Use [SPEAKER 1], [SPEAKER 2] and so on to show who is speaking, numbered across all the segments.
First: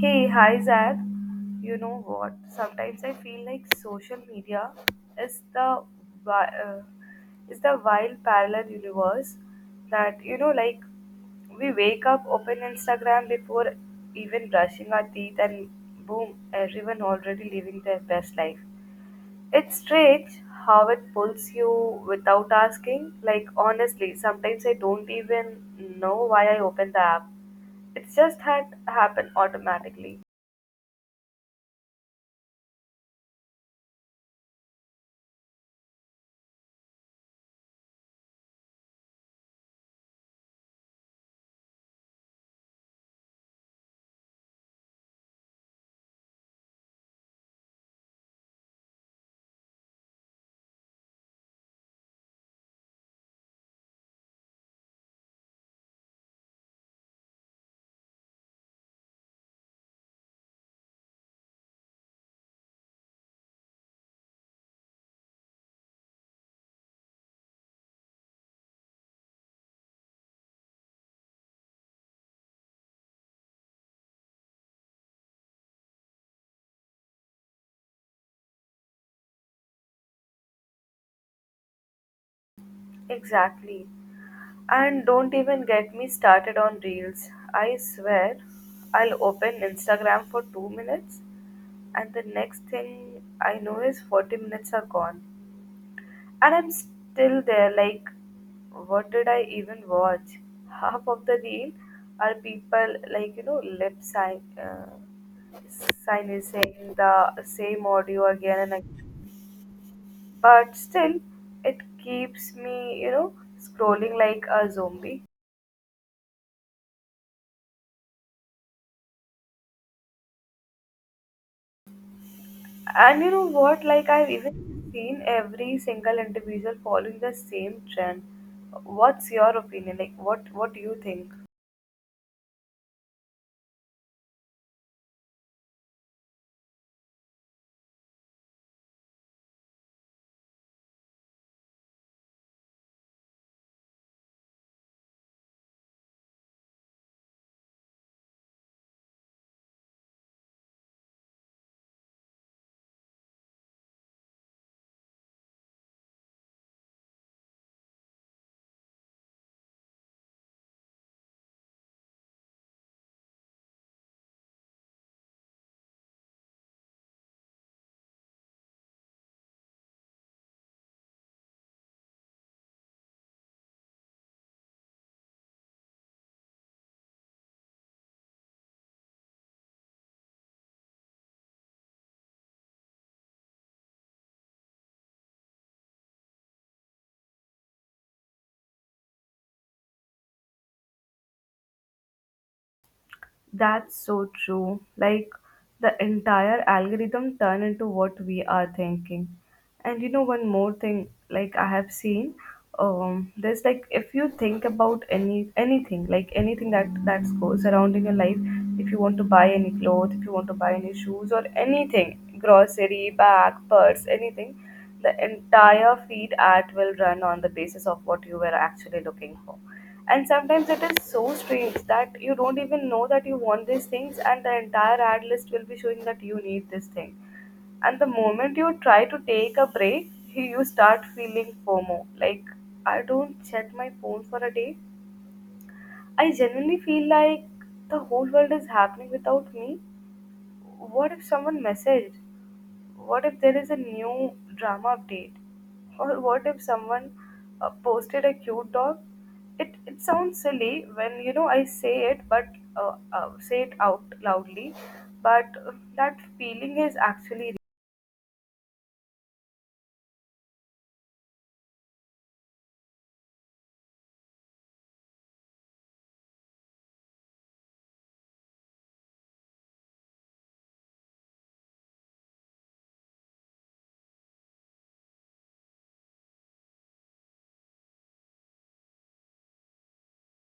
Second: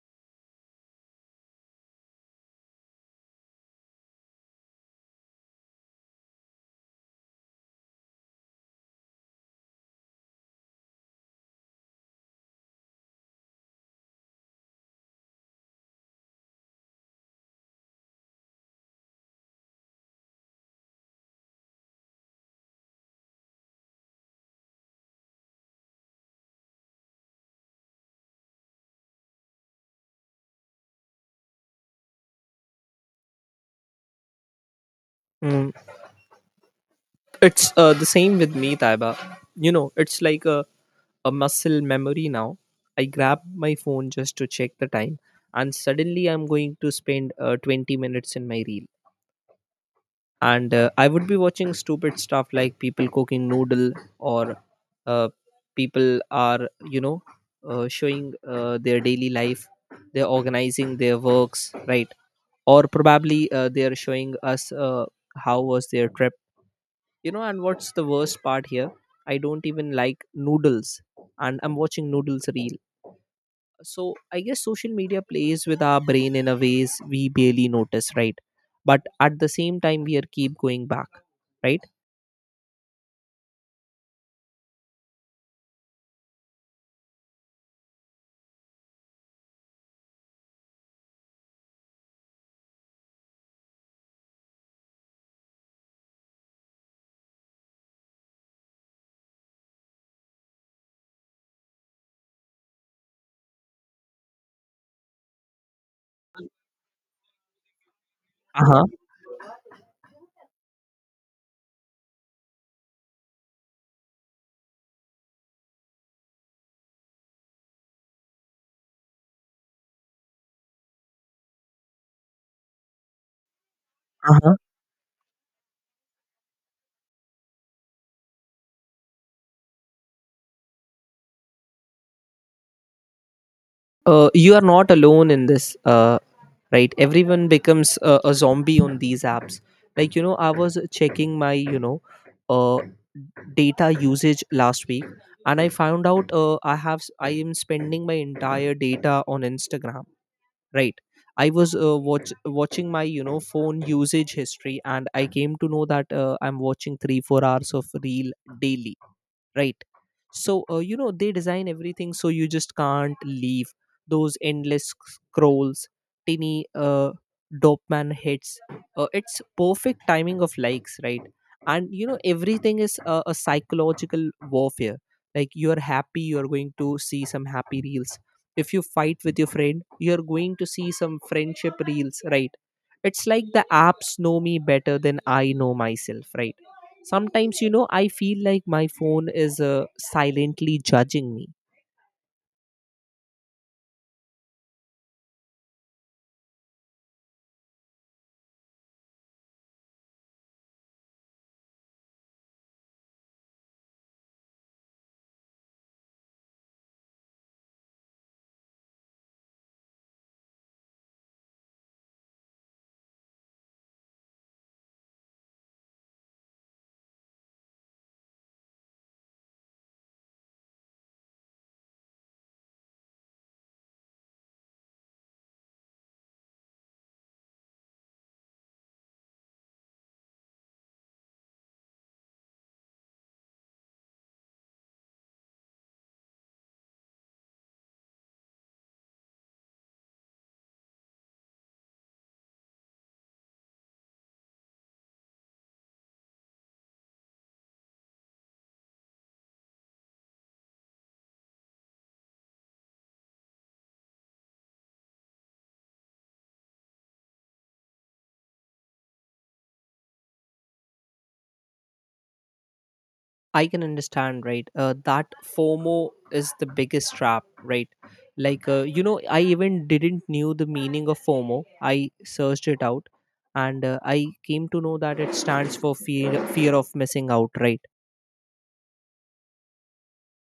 [SPEAKER 1] Hey, hi Zach. You know what? Sometimes I feel like social media is the wi- uh, is the wild parallel universe that, like, we wake up, open Instagram before even brushing our teeth, and boom, everyone already living their best life. It's strange how it pulls you without asking. Like, honestly, sometimes I don't even know why I opened the app. It's just had happened automatically.
[SPEAKER 2] Mm, it's the same with me, Taiba. It's like a muscle memory now. I grab my phone just to check the time, and suddenly I'm going to spend 20 minutes in my reel. And I would be watching stupid stuff like people cooking noodle or uh, people are showing their daily life. They're organizing their works, right? Or probably they are showing us how was their trip. You know, and what's the worst part here? I don't even like noodles, and I'm watching noodles reel. So I guess social media plays with our brain in a ways we barely notice, right? But at the same time, we are keep going back, right?
[SPEAKER 1] Exactly. And don't even get me started on reels. I swear, I'll open Instagram for 2 minutes, and the next thing I know is 40 minutes are gone. And I'm still there, like, what did I even watch? Half of the reel are people, like, you know, lip sign, sign is saying the same audio again and
[SPEAKER 2] Uh
[SPEAKER 1] again, but still it keeps me, scrolling like a zombie. And you know what, like, I've
[SPEAKER 2] huh.
[SPEAKER 1] even seen every single individual following the same trend. What's your opinion? Like, what do you think?
[SPEAKER 2] You are not alone in this, right? Everyone becomes a zombie on these apps. Like, you know, I was checking my, you know, uh, data usage last week, and I found out, I am spending my entire data on Instagram, right? I was watching my, you know, phone usage history, and I came to know that I'm watching 3 4 hours of reel daily, right? So you know, they design everything so you just can't leave those scrolls, tiny dopamine hits, it's perfect timing of likes, right? And you know, everything is a psychological warfare. Like, you're happy, you're going to see some happy reels. If you fight with your friend, you're going to see some friendship reels, right? It's like the apps know me better than I know myself, right? Sometimes, you know, I feel like my phone is silently judging me.
[SPEAKER 1] That's so true. Like, the entire algorithm turn into what we are thinking. And you know, one more thing. Like, I have seen, there's, like, if you think about anything, like anything that goes around in your life, if you want to buy any clothes, if you want to buy any shoes, or anything, grocery bag, purse, anything, the entire feed ad will run on the basis of what you were actually looking for. And sometimes it is so strange that you don't even know that you want these things, and the entire ad list will be showing that you need this thing. And the moment you try to take a break, you start feeling fomo. Like, I don't check my phone for a day, I genuinely feel like the whole world is happening without me. What if someone messaged? What if there is a new drama update? Or what if someone posted a cute dog? It sounds silly when, you know, I say it, but say it out loudly. But that feeling is actually...
[SPEAKER 2] I can understand, right? That FOMO is the biggest trap, right? Like, you know, I even didn't knew the meaning of FOMO. I searched it out, and I came to know that it stands for fear of missing out, right?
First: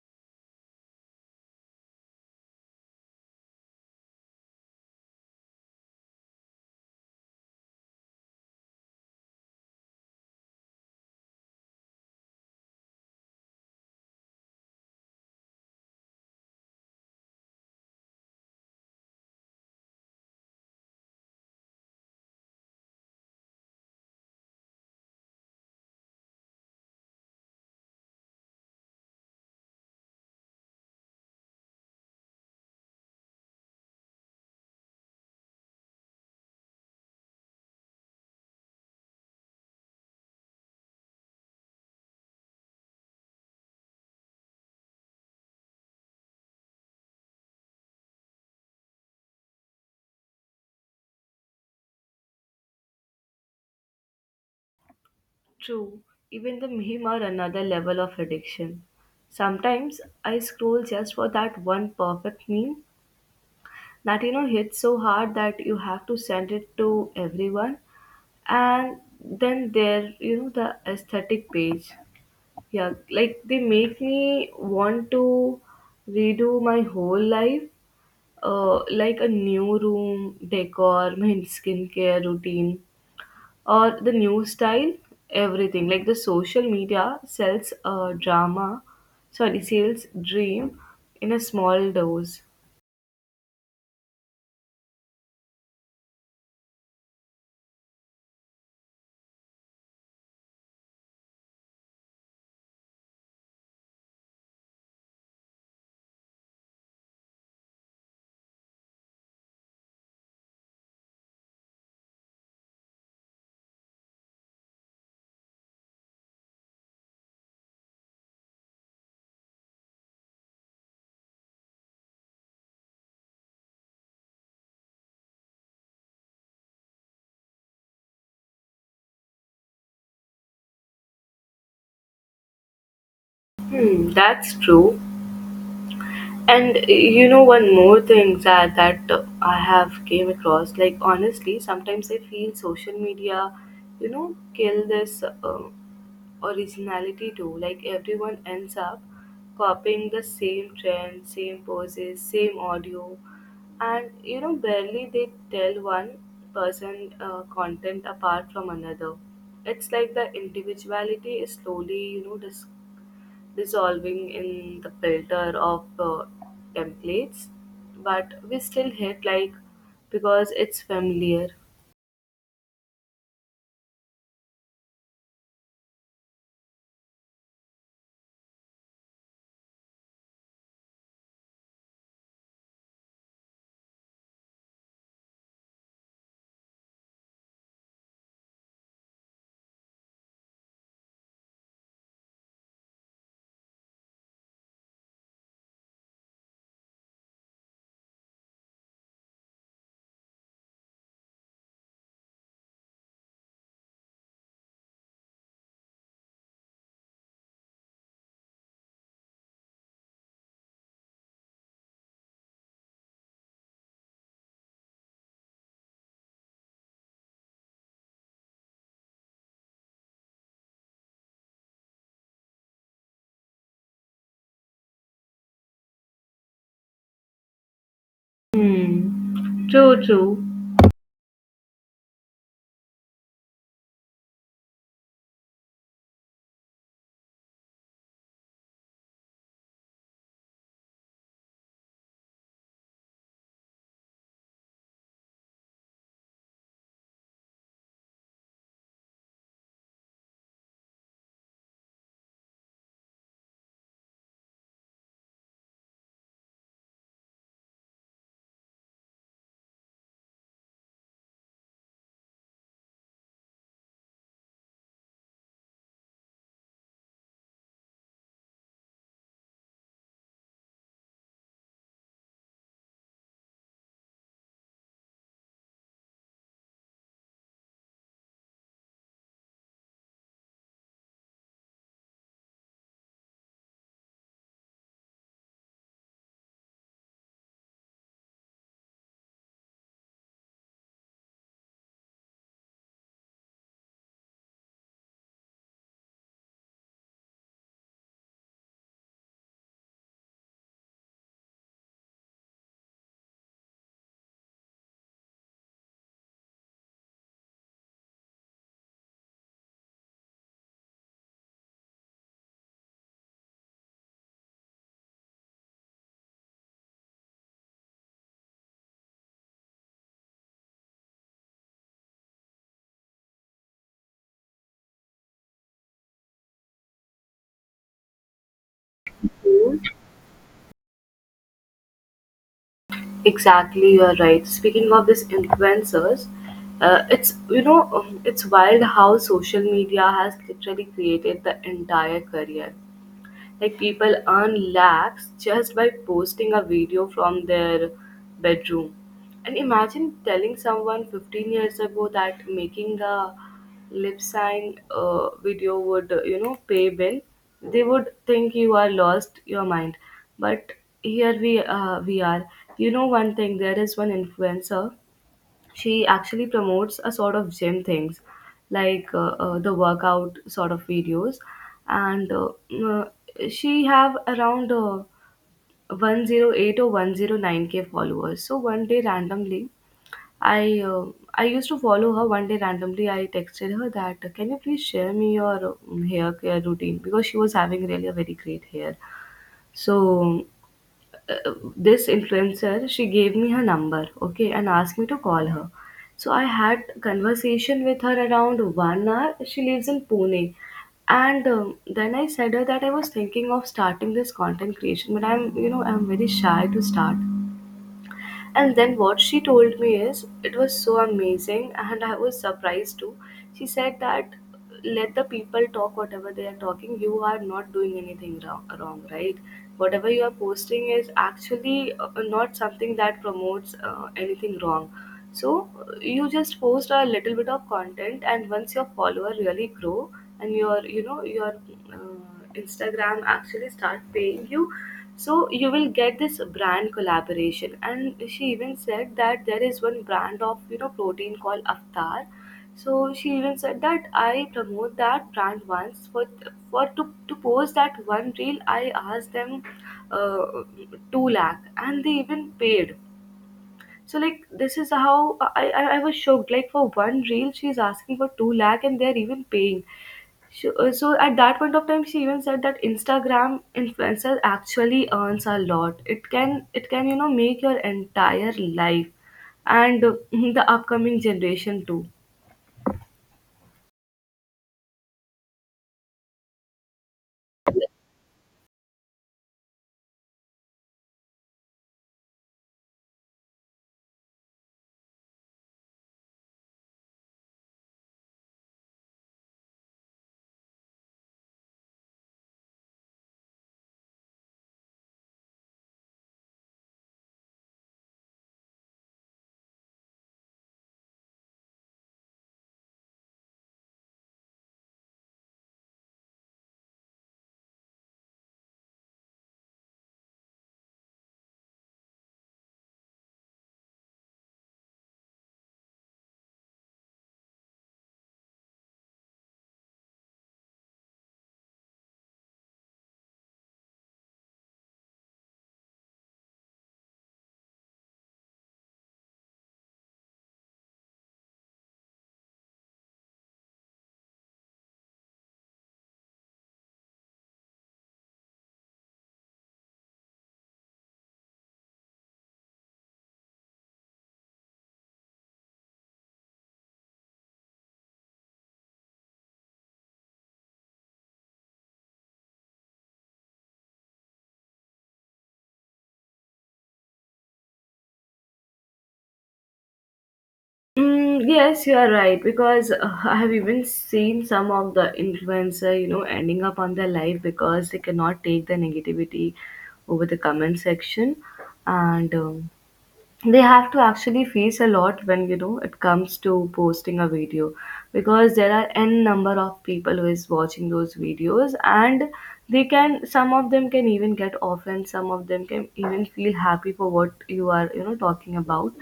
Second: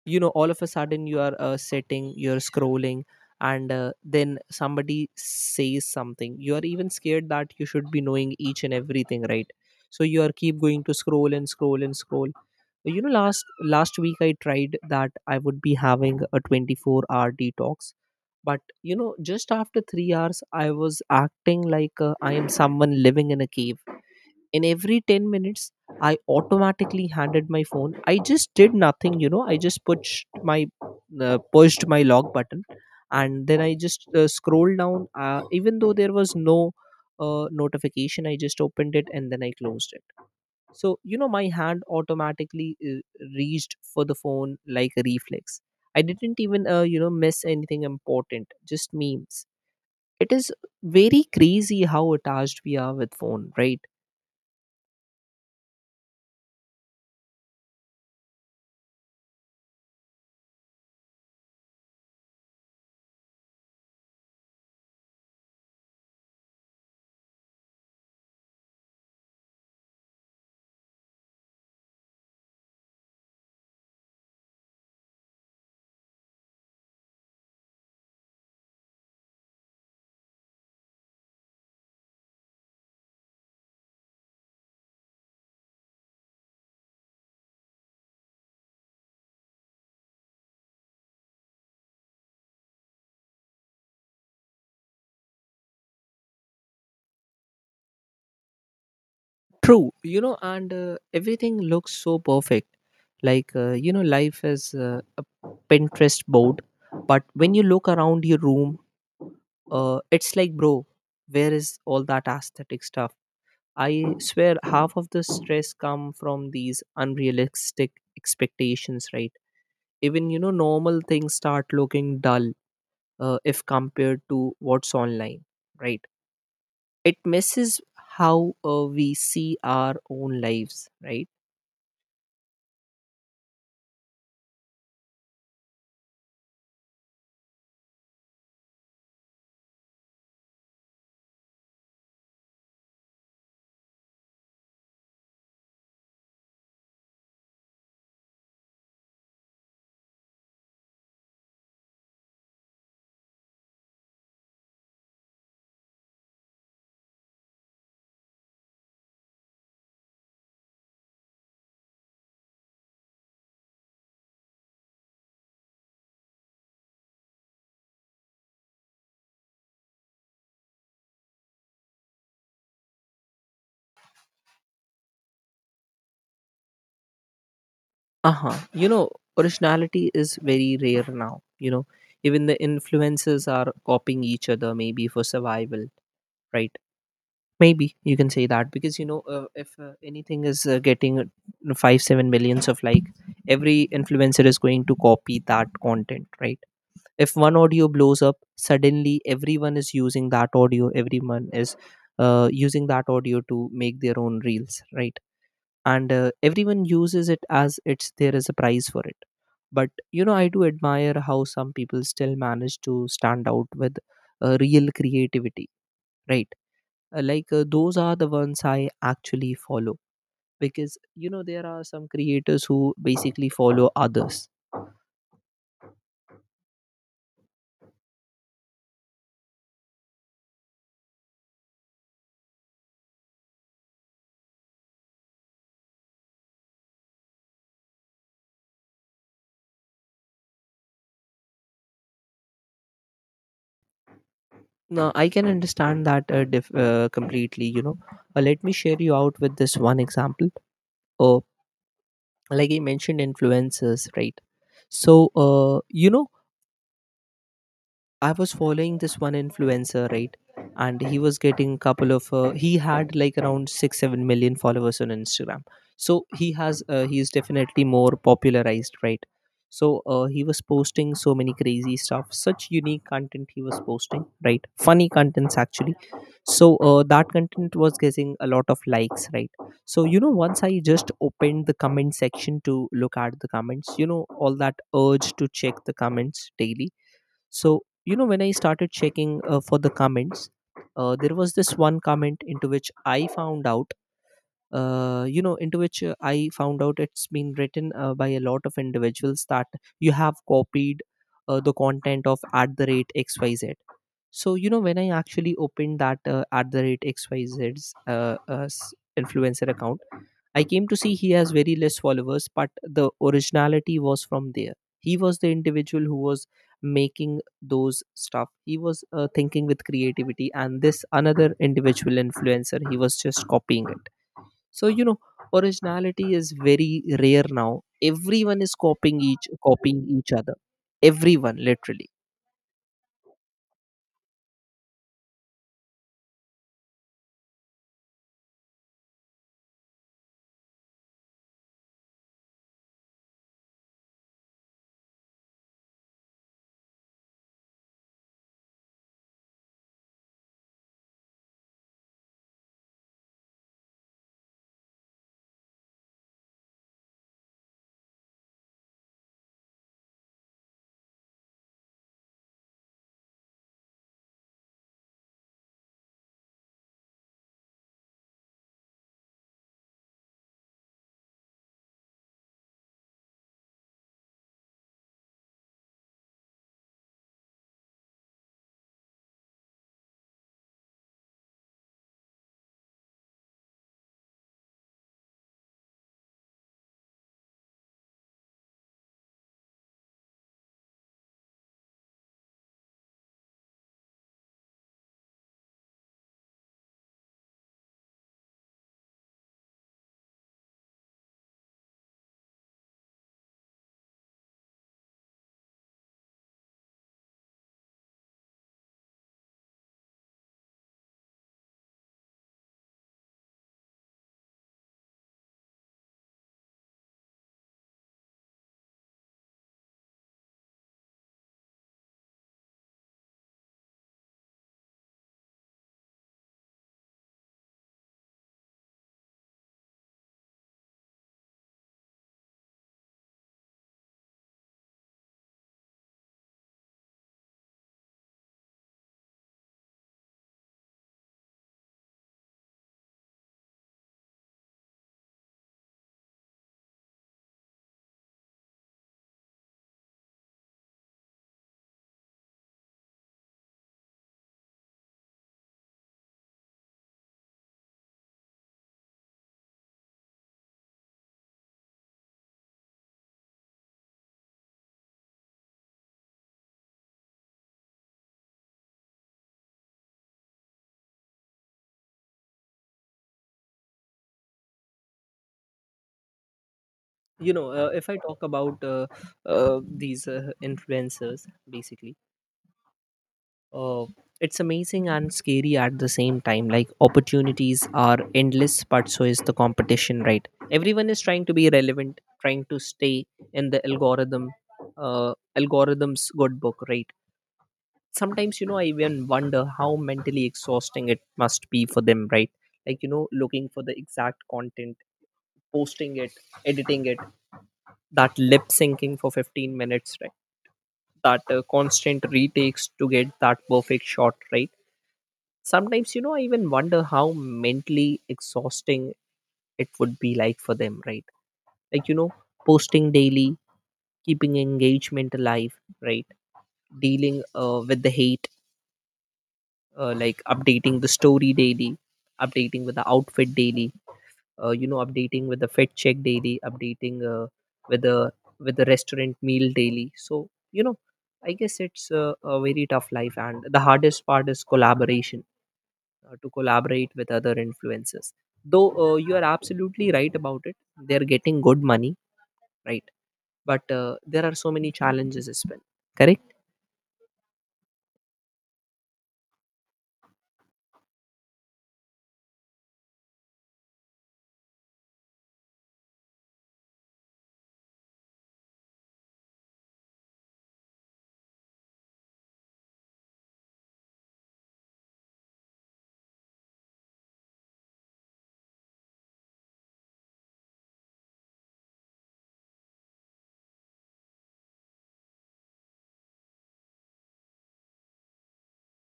[SPEAKER 2] You know, all of a sudden you are sitting, you're scrolling, and then somebody says something, you are even scared that you should be knowing each and everything, right? So you are keep going to scroll and scroll and scroll. You know, last week I tried that I would be having a 24-hour hour detox, but you know, just after 3 hours I was acting like I am someone living in a cave. In every 10 minutes, I automatically handed my phone. I just did nothing, you know, I just pushed my lock button, and then I just scrolled down, even though there was no notification. I just opened it and then I closed it. So you know, my hand automatically reached for the phone like a reflex. I didn't even you know, miss anything important, just memes. It is very crazy how attached we are with phone, right?
[SPEAKER 1] True, even the meme are another level of addiction. Sometimes I scroll just for that one perfect meme that, you know, hits so hard that you have to send it to everyone. And then there, the aesthetic page, yeah. Like, they make me want to redo my whole life, like a new room decor, my skincare routine, or the new style. Everything, like, the social media sells drama, sorry, sells dream in a small dose.
[SPEAKER 2] True, you know, and everything looks so perfect. Like, you know, life is a Pinterest board. But when you look around your room, it's like, bro, where is all that aesthetic stuff? I swear, half of the stress come from these unrealistic expectations, right? Even, you know, normal things start looking dull if compared to what's online, right? It messes how we see our own lives, right?
[SPEAKER 1] Hmm, that's true. And you know, one more thing, that I have came across. Like, honestly, sometimes I feel social media, you know, kill this originality too. Like, everyone ends up copying the same trend, same poses, same audio, and, you know, barely they tell one person content apart from another. It's like the individuality is slowly, you know, dissolving in the filter of templates, but we still hit like because it's familiar.
[SPEAKER 2] Uh-huh. You know, originality is very rare now, you know. Even the influences are copying each other, maybe for survival, right? Maybe you can say that because, you know, if anything is getting 5 7 millions of like, every influencer is going to copy that content, right? If one audio blows up, suddenly everyone is using that audio, everyone is using that audio to make their own reels, right? And everyone uses it as it's there is a prize for it. But you know, I do admire how some people still manage to stand out with real creativity, right? Like those are the ones I actually follow, because you know, there are some creators who basically follow others.
[SPEAKER 1] Hmm. True, true.
[SPEAKER 2] Now I can understand that completely, you know. Let me share you out with this one example. uh, like, I mentioned influencers, right? So uh, you know, I was following this one influencer, right? And he was getting a couple of, he had like around 6, 7 million followers on Instagram. So he has, he is definitely more popularized, right? So he was posting so many crazy stuff, such unique content he was posting, right? Funny contents actually. So that content was getting a lot of likes, right? So you know, once I just opened the comment section to look at the comments, you know, all that urge to check the comments daily. So, you know, when I started checking for the comments, there was this one comment into which I found out, you know, into which I found out it's been written by a lot of individuals that you have copied the content of at the rate XYZ. So you know, when I actually opened that, at the rate XYZ's, influencer account, I came to see he has very less followers, but the originality was from there. He was the individual who was making those stuff. He was thinking with creativity, and this another individual influencer, he was just copying it. So you know, originality is very rare now. Everyone is copying each other. Everyone, literally,
[SPEAKER 1] Exactly, you're right. Speaking of these influencers, it's you know it's wild how social media has literally created the entire career. Like, people earn lakhs just by posting a video from their bedroom. And imagine telling someone 15 years ago that making a lip sign video would, you know, pay bill. They would think you are lost your mind. But here we are. You know, one thing. There is one influencer. She actually promotes a sort of gym things, like, the workout sort of videos, and she have around 108 or 109K followers. So one day randomly, i uh, I used to follow her. One day randomly, I texted her that can you please share me your hair care routine, because she was having really a very great hair. So this influencer, she gave me her number, okay, and asked me to call her. So I had conversation with her around 1 hour. She lives in Pune. And then I said her that I was thinking of starting this content creation, but I'm you know I'm very shy to start. And then what she told me is, it was so amazing, and I was surprised too. She said that let the people talk, whatever they are talking, you are not doing anything wrong, right? Whatever you are posting is actually not something that promotes anything wrong. So you just post a little bit of content, and once your follower really grow and your you know your uh, Instagram actually start paying you, so you will get this brand collaboration. And she even said that there is one brand of, you know, protein called Aftar. So she even said that I promote that brand once for, to post that one reel. I asked them uh, 2 lakh, and they even paid. So, like, this is how I was shocked. Like, for one reel, she's asking for 2 lakh, and they're even paying. Sure. So at that point of time, she even said that Instagram influencers actually earns a lot. It can, you know, make your entire life, and the upcoming generation too.
[SPEAKER 2] you know. If I talk about these influencers basically, uh, it's amazing and scary at the same time. Like, opportunities are endless, but so is the competition, right? Everyone is trying to be relevant, trying to stay in the algorithm, uh, algorithm's good book, right? Sometimes you know, I even wonder how mentally exhausting it must be for them, right? Like, you know, looking for the exact content, posting it, editing it, that lip syncing for 15 minutes, right? That constant retakes to get that perfect shot, right? Sometimes you know, I even wonder how mentally exhausting it would be like for them, right? Like you know, posting daily, keeping engagement alive, right? Dealing with the hate, like updating the story daily, updating with the outfit daily, you know, updating with the fed check daily, updating with the with the restaurant meal daily. So you know, I guess it's a very tough life, and the hardest part is collaboration, to collaborate with other influencers. Though you are absolutely right about it, they're getting good money, right? But there are so many challenges as well, correct.
[SPEAKER 1] Mm, yes, you are right, because I have even seen some of the influencer, you know, ending up on their life because they cannot take the negativity over the comment section, and they have to actually face a lot when, you know, it comes to posting a video, because there are n number of people who is watching those videos, and they can some of them can even get offended, some of them can even feel happy for what you are, you know, talking about.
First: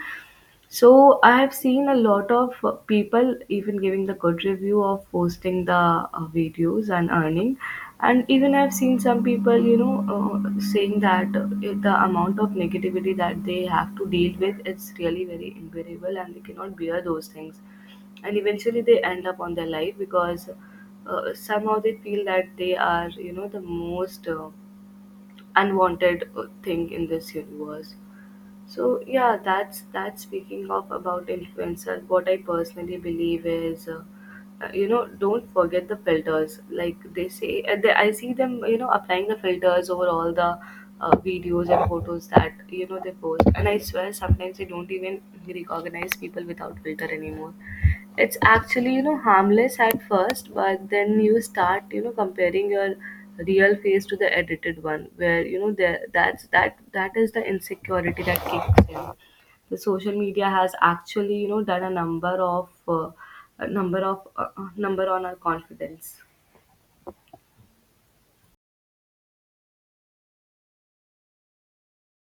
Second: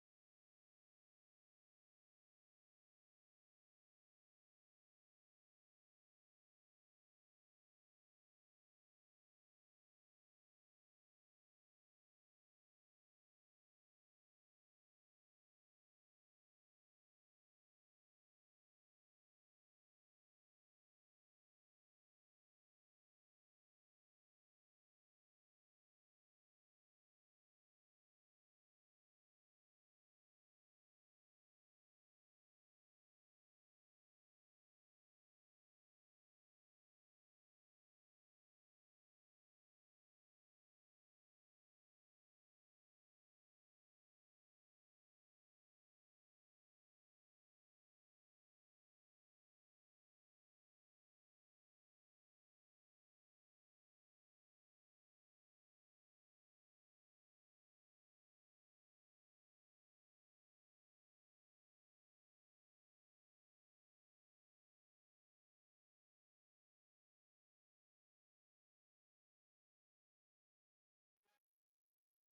[SPEAKER 1] So I've seen a lot of people even giving the good review of posting the videos and earning, and even I've seen some people, you know, saying that the amount of negativity that they have to deal with, it's really very unbearable, and they cannot bear those things, and eventually they end up on their life because somehow they feel that they are, you know, the most unwanted thing in this universe. So yeah, that's speaking of about influencer, what I personally believe is, you know, don't forget the filters. Like, they say, I see them, you know, applying the filters over all the videos and photos that, you know, they post. And I swear, sometimes they don't even recognize people without filter anymore. It's actually, you know, harmless at first, but then you start, you know, comparing your real face to the edited one, where, you know, there, that is the insecurity that kicks in. The social media has actually, you know, done a number of number on our confidence.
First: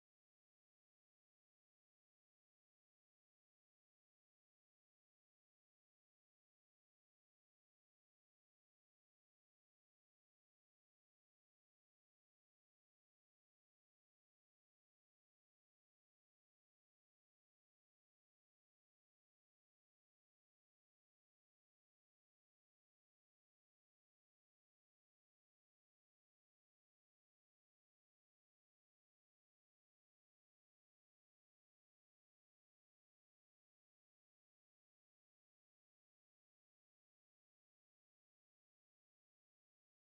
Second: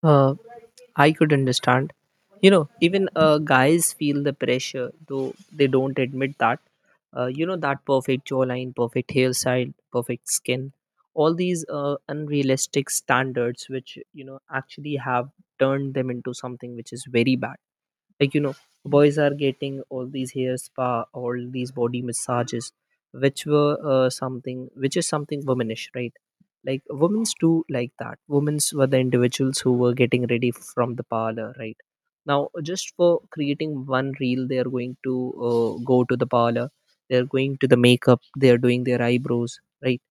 [SPEAKER 2] uh, I could understand. You know, even guys feel the pressure, though they don't admit that. You know, that perfect jawline, perfect hairstyle, perfect skin, all these unrealistic standards, which, you know, actually have turned them into something which is very bad. Like you know, boys are getting all these hair spa, all these body massages, which were something, which is something womanish, right? Like, women's do like that. Women's were the individuals who were getting ready from the parlor, right? Now just for creating one reel, they are going to go to the parlor, they're going to the makeup, they're doing their eyebrows, right?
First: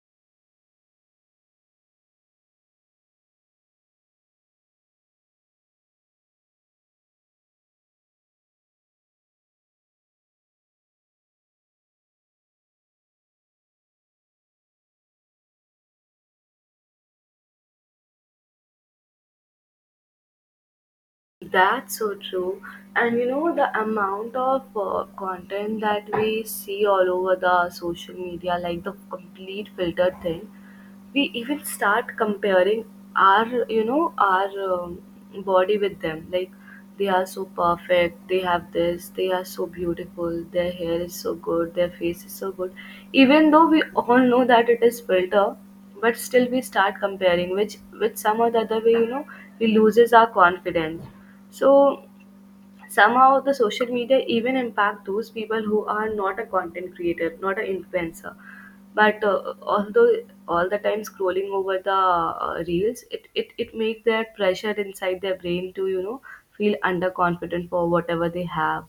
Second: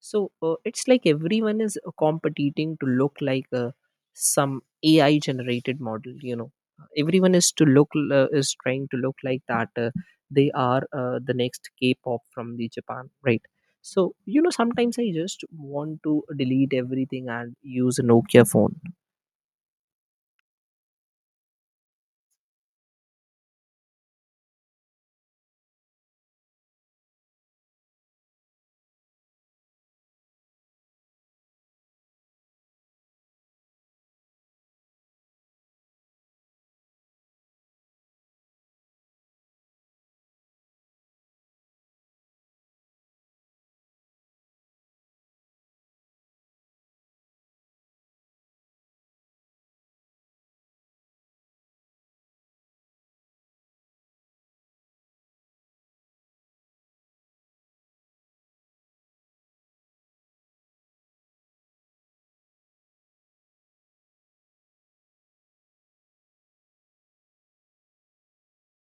[SPEAKER 2] So it's like everyone is competing to look like some AI generated model. You know, everyone is to look is trying to look like that. They are the next K-pop from the Japan, right? So you know, sometimes I just want to delete everything and use a Nokia phone.
[SPEAKER 1] That's so true. And, you know, the amount of content that we see all over the social media, like the complete filter thing, we even start comparing our body with them. Like, they are so perfect, they have this, they are so beautiful, their hair is so good, their face is so good. Even though we all know that it is filter, but still we start comparing, which some or the other way, you know, we loses our confidence. So somehow the social media even impact those people who are not a content creator, not an influencer. But although all the time scrolling over the reels, it makes that pressure inside their brain to, you know, feel underconfident for whatever they have.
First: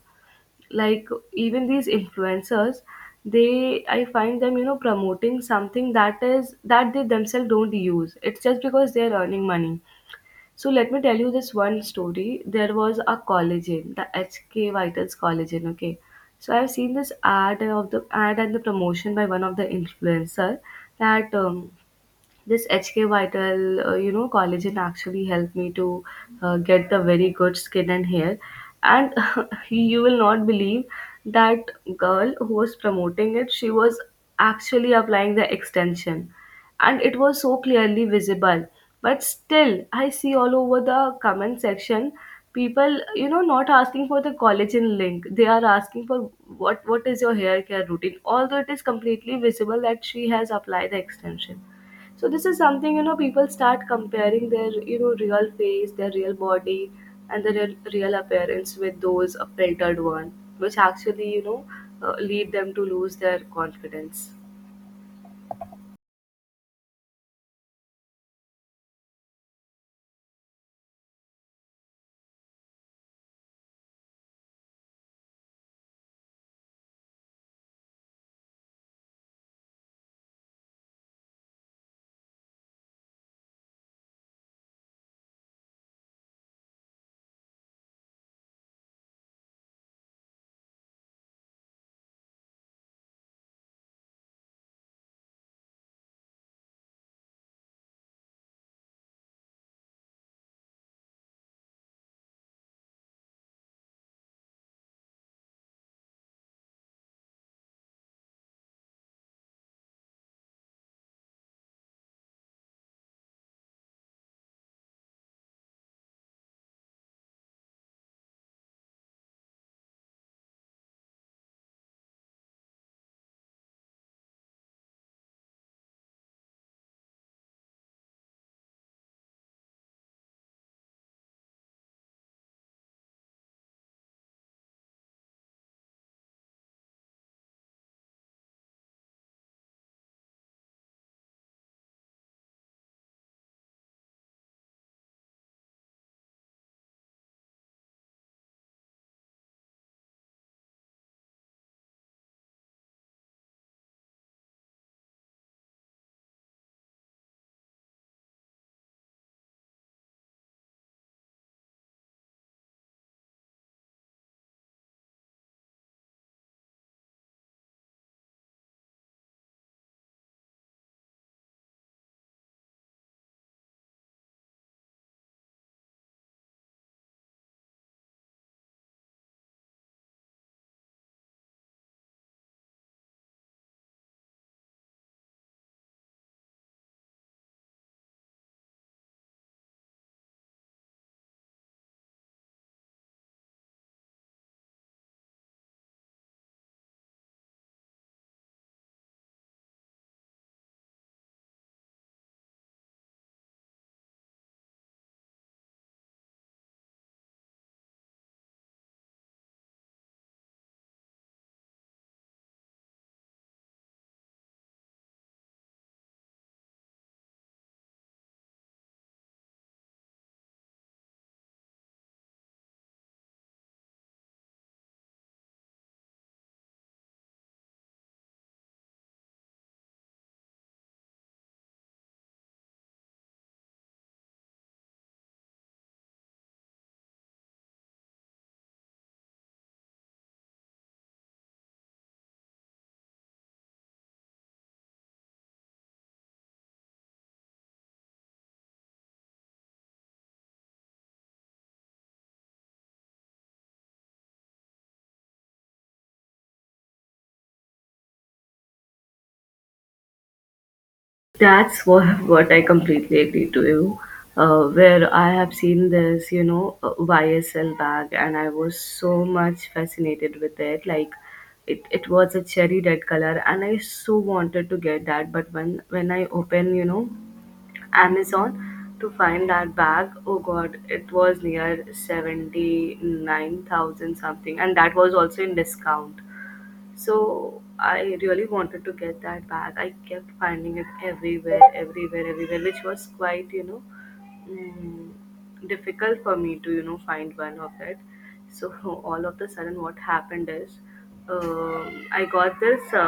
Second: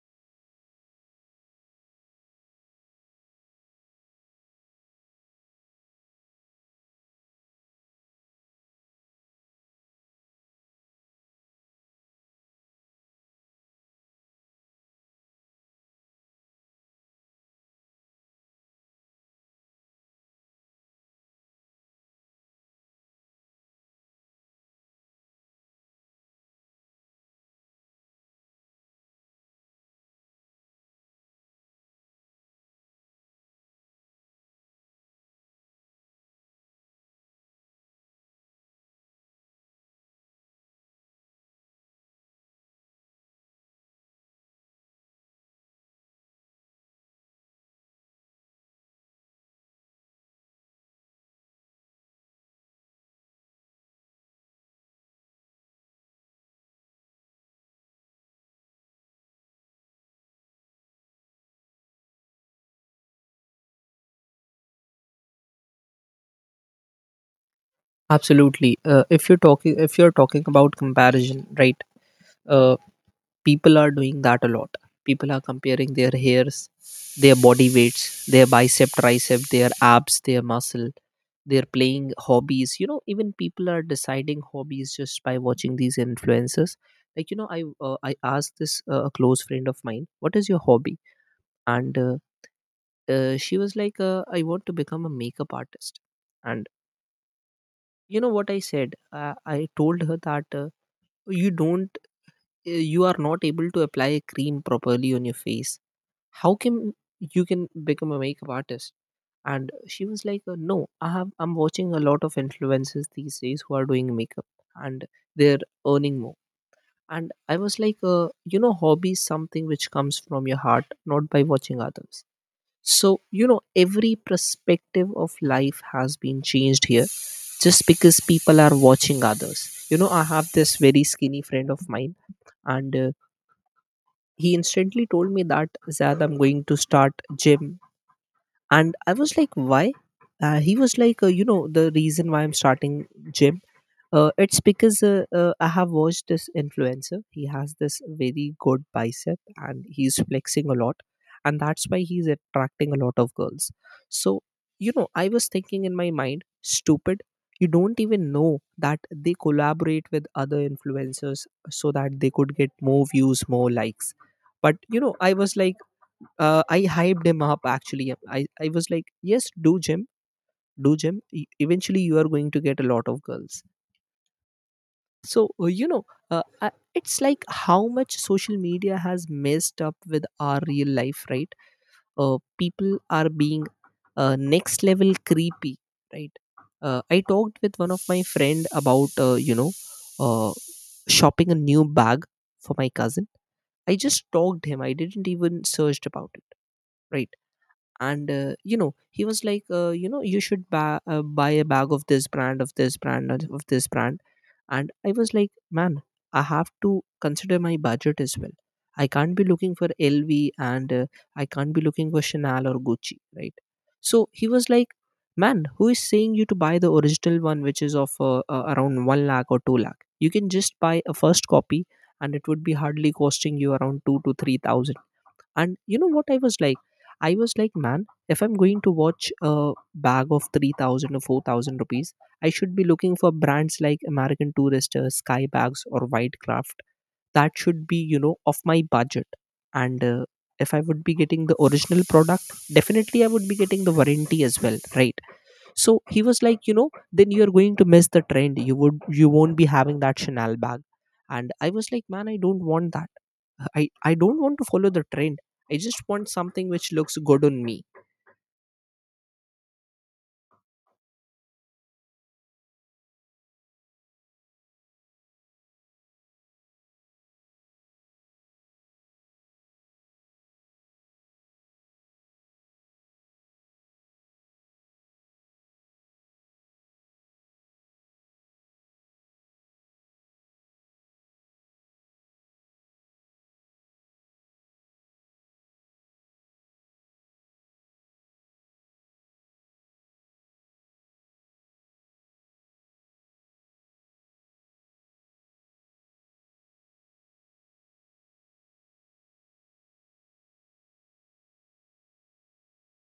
[SPEAKER 1] Like, even these influencers, they, I find them, you know, promoting something that is that they themselves don't use. It's just because they're earning money. So let me tell you this one story. There was a collagen, the HK Vitals collagen. Okay, so I've seen this ad of the ad and the promotion by one of the influencer that this HK Vital, collagen actually helped me to get the very good skin and hair. And you will not believe that girl who was promoting it, she was actually applying the extension, and it was so clearly visible. But still, I see all over the comment section, people, you know, not asking for the collagen link. They are asking for, what is your hair care routine, although it is completely visible that she has applied the extension. So this is something, you know, people start comparing their, you know, real face, their real body, and their real appearance with those filtered one, which actually, you know, lead them to lose their confidence.
[SPEAKER 2] Absolutely. If you're talking about comparison, right? Uh, People are doing that a lot. People are comparing their hairs, their body weights, their bicep tricep, their abs, their muscle. They're playing hobbies, you know, even people are deciding hobbies just by watching these influencers. Like, you know, I asked this a close friend of mine, what is your hobby? And she was like, I want to become a makeup artist. And you know what I said? I told her that, you don't. You are not able to apply a cream properly on your face. How can you can become a makeup artist? And she was like, no, I'm watching a lot of influencers these days who are doing makeup. And they're earning more. And I was like, you know, hobby is something which comes from your heart, not by watching others. So you know, every perspective of life has been changed here just because people are watching others. You know, I have this very skinny friend of mine. And he instantly told me that, Zad, I'm going to start gym. And I was like, why? He was like, you know, the reason why I'm starting gym, it's because I have watched this influencer. He has this very good bicep and he's flexing a lot. And that's why he's attracting a lot of girls. So, you know, I was thinking in my mind, stupid, you don't even know that they collaborate with other influencers so that they could get more views, more likes. But, you know, I was like, I hyped him up actually. I was like, yes, do gym, do gym. Eventually, you are going to get a lot of girls. So, you know, it's like how much social media has messed up with our real life, right? People are being next level creepy, right? I talked with one of my friend about, you know, uh, shopping a new bag for my cousin. I just talked him. I didn't even searched about it, right? And you know, he was like, you know, you should buy a bag of this brand, of this brand, and of this brand. And I was like, man, I have to consider my budget as well. I can't be looking for LV and I can't be looking for Chanel or Gucci, right? So he was like, man, who is saying you to buy the original one, which is of around 1 lakh or 2 lakh. You can just buy a first copy and it would be hardly costing you around 2 to 3,000. And you know what I was like? I was like, man, if I'm going to watch a bag of 3,000 or 4,000 rupees, I should be looking for brands like American Tourister, Sky Bags, or Whitecraft. That should be, you know, of my budget. And if I would be getting the original product, definitely I would be getting the warranty as well, right? So he was like, you know, then you're going to miss the trend. You won't be having that Chanel bag. And I was like, man, I don't want that. I don't want to follow the trend. I just want something which looks good on me.
[SPEAKER 1] That's what I completely agree to you. Where I have seen this, you know, YSL bag, and I was so much fascinated with it. Like, it was a cherry red color, and I so wanted to get that. But when I open, you know, Amazon to find that bag. Oh god, it was near 79,000 something, and that was also in discount. So I really wanted to get that bag. I kept finding it everywhere, everywhere, everywhere, which was quite, you know, mm, difficult for me to, you know, find one of it. So all of the sudden, what happened is, I got this uh,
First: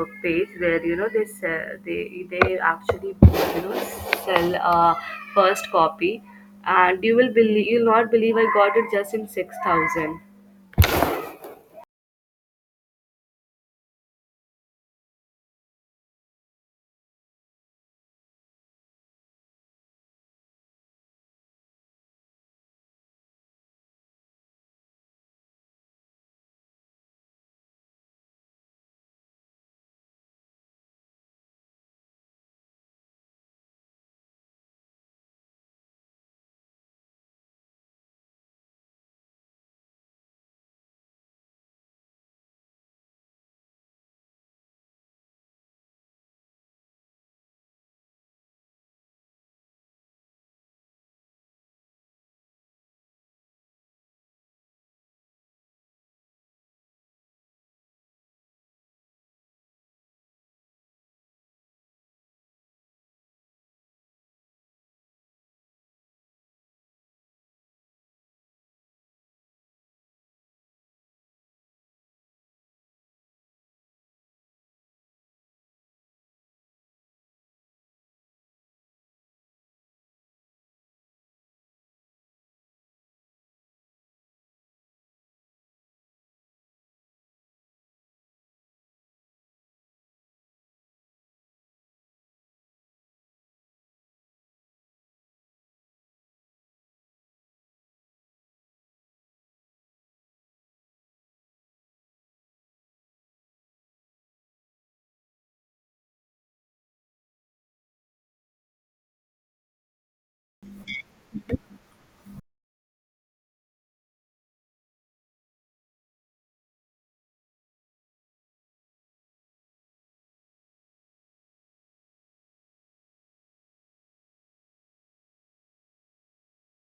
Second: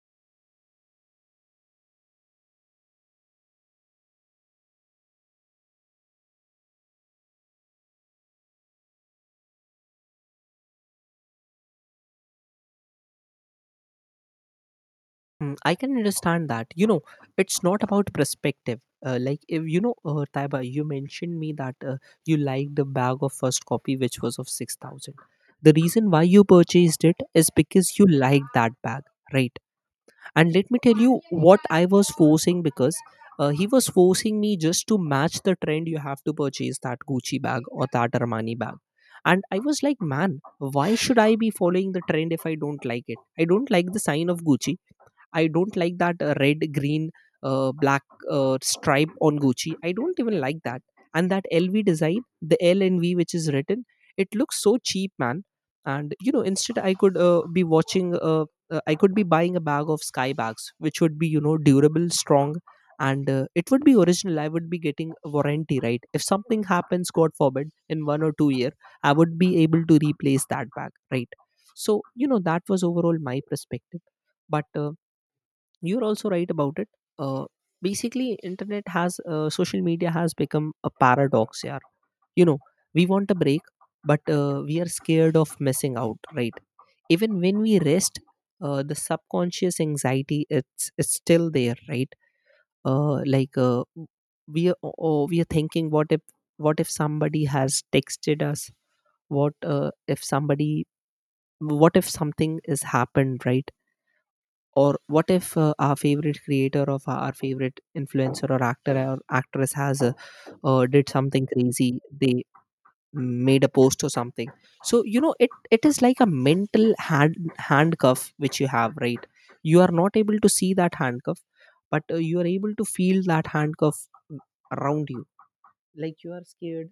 [SPEAKER 1] uh, page where, you know, they actually, you know, sell first copy. And you'll not believe, I got it just in 6,000.
[SPEAKER 2] Mm, I can understand that, you know, it's not about perspective. Like, if you know, Taiba, you mentioned me that, you liked the bag of first copy, which was of 6,000. The reason why you purchased it is because you liked that bag, right? And let me tell you what I was forcing, because he was forcing me just to match the trend. You have to purchase that Gucci bag or that Armani bag. And I was like, man, why should I be following the trend if I don't like it? I don't like the sign of Gucci. I don't like that red, green, black stripe on Gucci. I don't even like that. And that LV design, the L and V which is written, it looks so cheap, man. And you know, instead I I could be buying a bag of Sky bags, which would be, you know, durable, strong, and it would be original. I would be getting a warranty, right? If something happens, God forbid, in 1 or 2 year, I would be able to replace that bag, right? So you know, that was overall my perspective, but. You're also right about it. Uh, Basically, internet has social media has become a paradox. Yeah, you know, we want a break, but we are scared of missing out. Right? Even when we rest, the subconscious anxiety, it's still there. Right? Like, we are oh, we are thinking, what if somebody has texted us? What if somebody? What if something has happened? Right? Or what if our favorite creator of our favorite influencer or actor or actress has did something crazy? They made a post or something. So you know, it is like a mental handcuff which you have, right? You are not able to see that handcuff, but you are able to feel that handcuff around you. Like, you are scared,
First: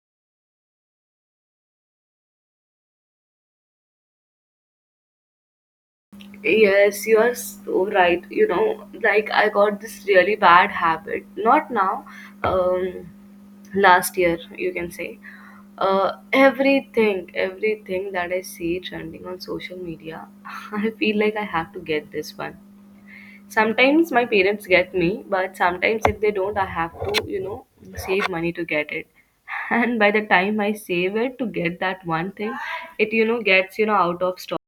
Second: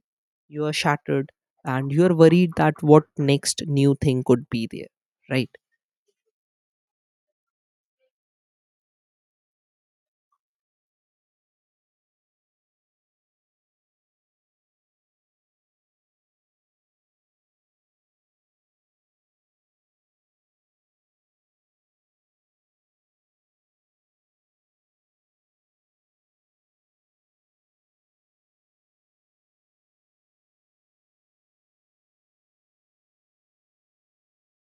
[SPEAKER 2] you are shattered, and you are worried that what next new thing could be there, right?
[SPEAKER 1] Yes, you are so right. You know, like, I got this really bad habit. Not now, um, last year, you can say. Everything, everything that I see trending on social media, I feel like I have to get this one. Sometimes my parents get me, but sometimes if they don't, I have to, you know, save money to get it. And by the time I save it to get that one thing, it, you know, gets, you know, out of stock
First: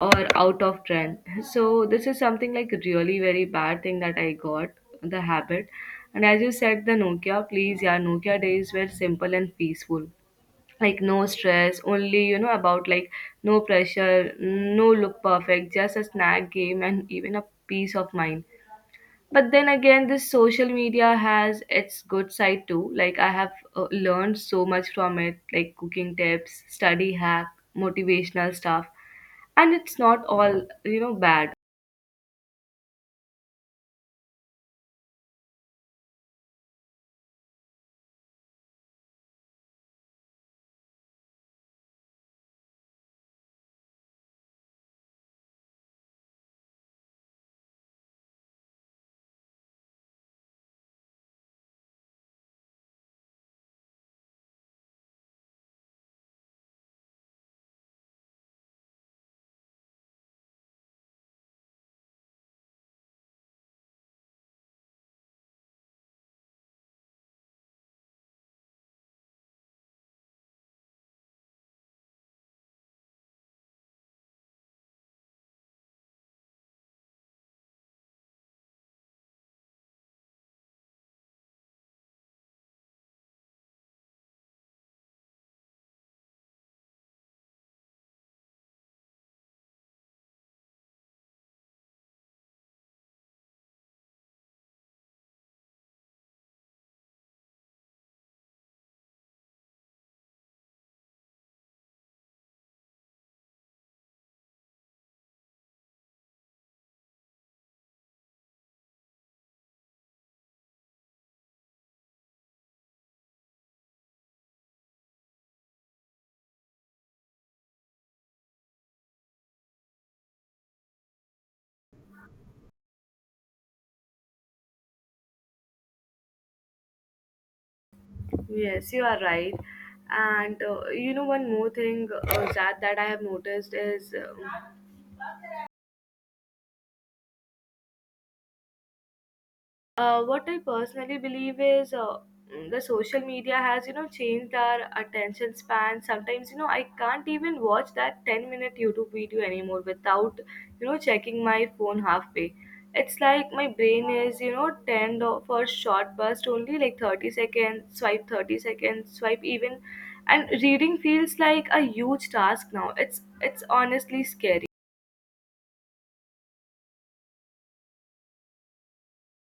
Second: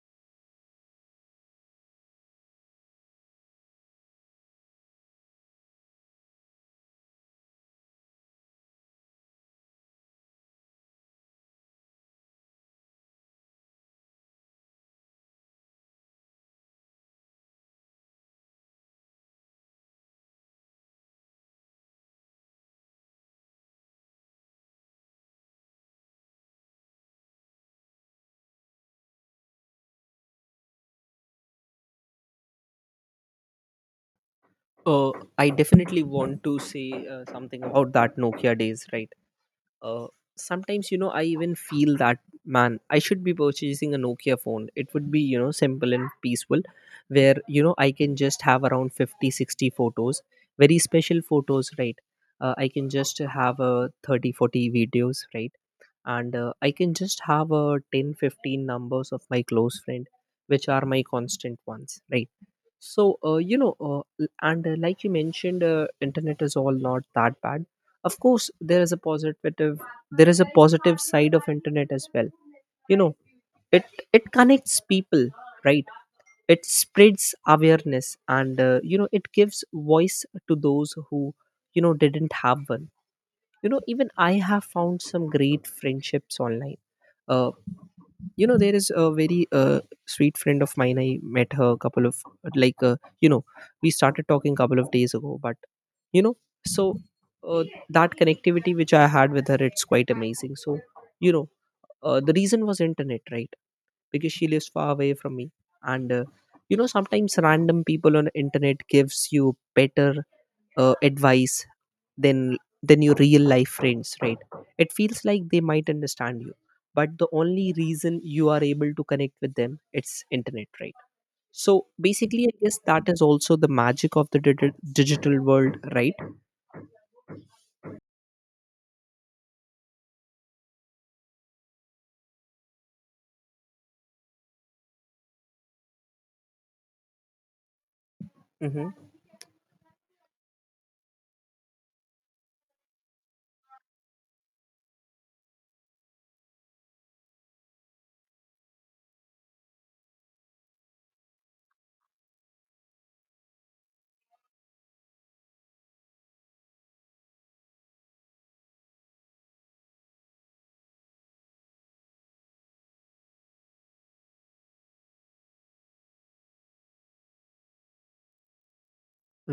[SPEAKER 1] or out of trend. So this is something like really very bad thing that I got the habit. And as you said, the Nokia, please, yeah, Nokia days were simple and peaceful. Like, no stress, only you know about, like, no pressure, no look perfect, just a snack game and even a peace of mind. But then again, this social media has its good side too. Like, I have learned so much from it, like cooking tips, study hack, motivational stuff, and it's not all, you know, bad.
[SPEAKER 2] Uh, I definitely want to say something about that Nokia days, right? uh, Sometimes, you know, I even feel that, man, I should be purchasing a Nokia phone. It would be, you know, simple and peaceful. Where, you know, I can just have around 50, 60 photos. Very special photos, right? I can just have a 30, 40 videos, right? And I can just have a 10, 15 numbers of my close friend, which are my constant ones, right? So, you know, and like you mentioned, internet is all not that bad. Of course, there is a positive side of internet as well. You know, it it connects people, right? It spreads awareness, and you know, it gives voice to those who, you know, didn't have one. You know, even I have found some great friendships online. uh, you know, there is a very sweet friend of mine. I met her a couple of, like, you know, we started talking a couple of days ago, but, you know. So, uh, that connectivity which I had with her, it's quite amazing. So, you know, the reason was internet, right? Because she lives far away from me. And you know, sometimes random people on internet gives you better advice than than your real life friends, right? It feels like they might understand you, but the only reason you are able to connect with them, it's internet, right? So basically, I guess, that is also the magic of the digital world, right?
[SPEAKER 1] Yes, you are right. And you know, one more thing, that I have noticed is um
[SPEAKER 2] Hmm.
[SPEAKER 1] what I personally believe is the social media has, you know, changed our attention span. Sometimes, you know, I can't even watch that 10-minute YouTube video anymore without, checking my phone halfway. It's like my brain is, tend for short burst, only like 30 seconds, swipe, 30 seconds, swipe even. And reading feels like a huge task now. It's honestly scary.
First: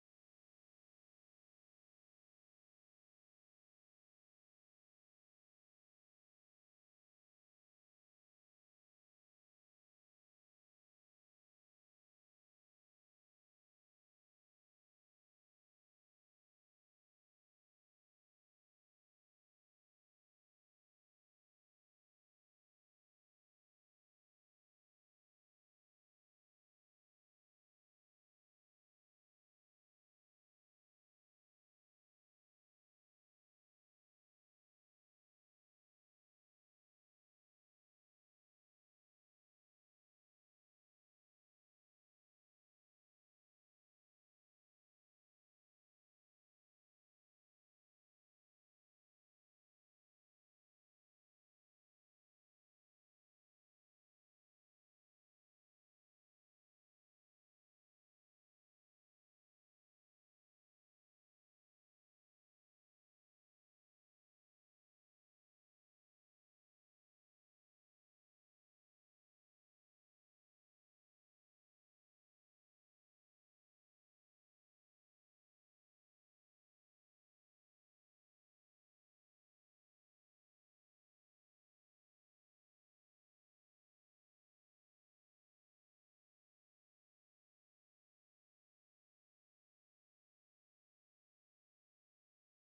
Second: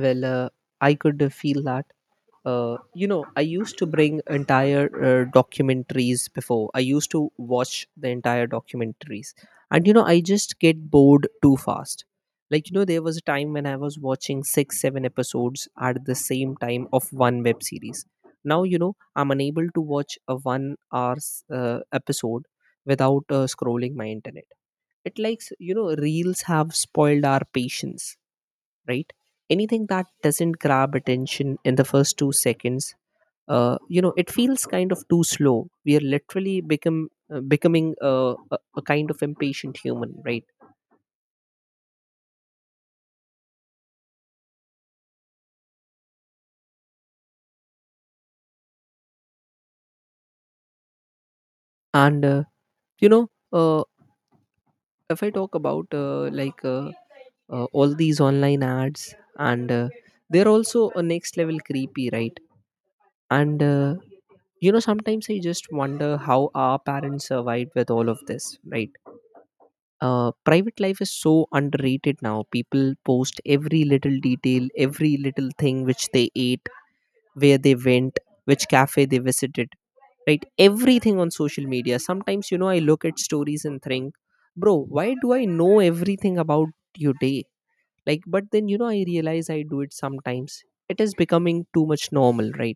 [SPEAKER 2] Well, I could feel that. You know, I used to bring entire documentaries. Before, I used to watch the entire documentaries. And you know, I just get bored too fast. Like, you know, there was a time when I was watching 6 7 episodes at the same time of one web series. Now, you know, I'm unable to watch a 1 hour episode without scrolling my internet. It likes, you know, reels have spoiled our patience, right? Anything that doesn't grab attention in the first 2 seconds, you know, it feels kind of too slow. We are literally become becoming a kind of impatient human, right? And you know, if I talk about like all these online ads, and they're also a next level creepy, right? And you know, sometimes I just wonder how our parents survived with all of this, right? Private life is so underrated now. People post every little detail, every little thing which they ate, where they went, which cafe they visited, right? Everything on social media. Sometimes, you know, I look at stories and think, bro, why do I know everything about your day? Like, but then, you know, I realize I do it sometimes. It is becoming too much normal, right?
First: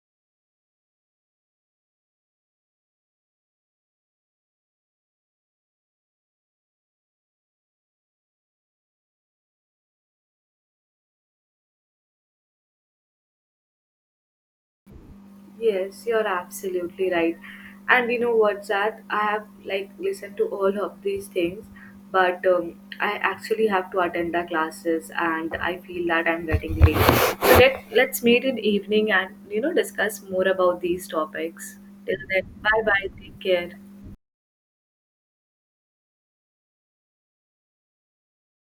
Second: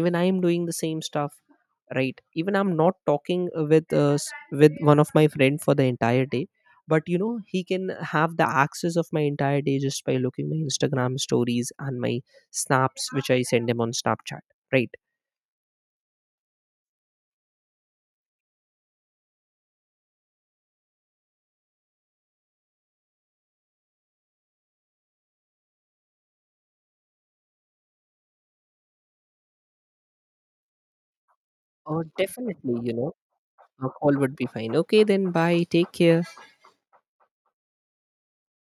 [SPEAKER 2] Even I am doing the same stuff, right? Even I'm not talking with uh, s- with one of my friend for the entire day. But you know, he can have the access of my entire day just by looking my Instagram stories and my snaps which I send him on Snapchat, right?
[SPEAKER 1] Yes, you're absolutely right. And you know what's that? I have, like, listened to all of these things, but I actually have to attend the classes, and I feel that I'm getting late. So let's meet in evening and, you know, discuss more about these topics.
[SPEAKER 2] Oh,
[SPEAKER 1] Till then,
[SPEAKER 2] definitely,
[SPEAKER 1] bye
[SPEAKER 2] you
[SPEAKER 1] bye.
[SPEAKER 2] know.
[SPEAKER 1] Take care.
[SPEAKER 2] A call would be fine. Okay, then. Bye, take care.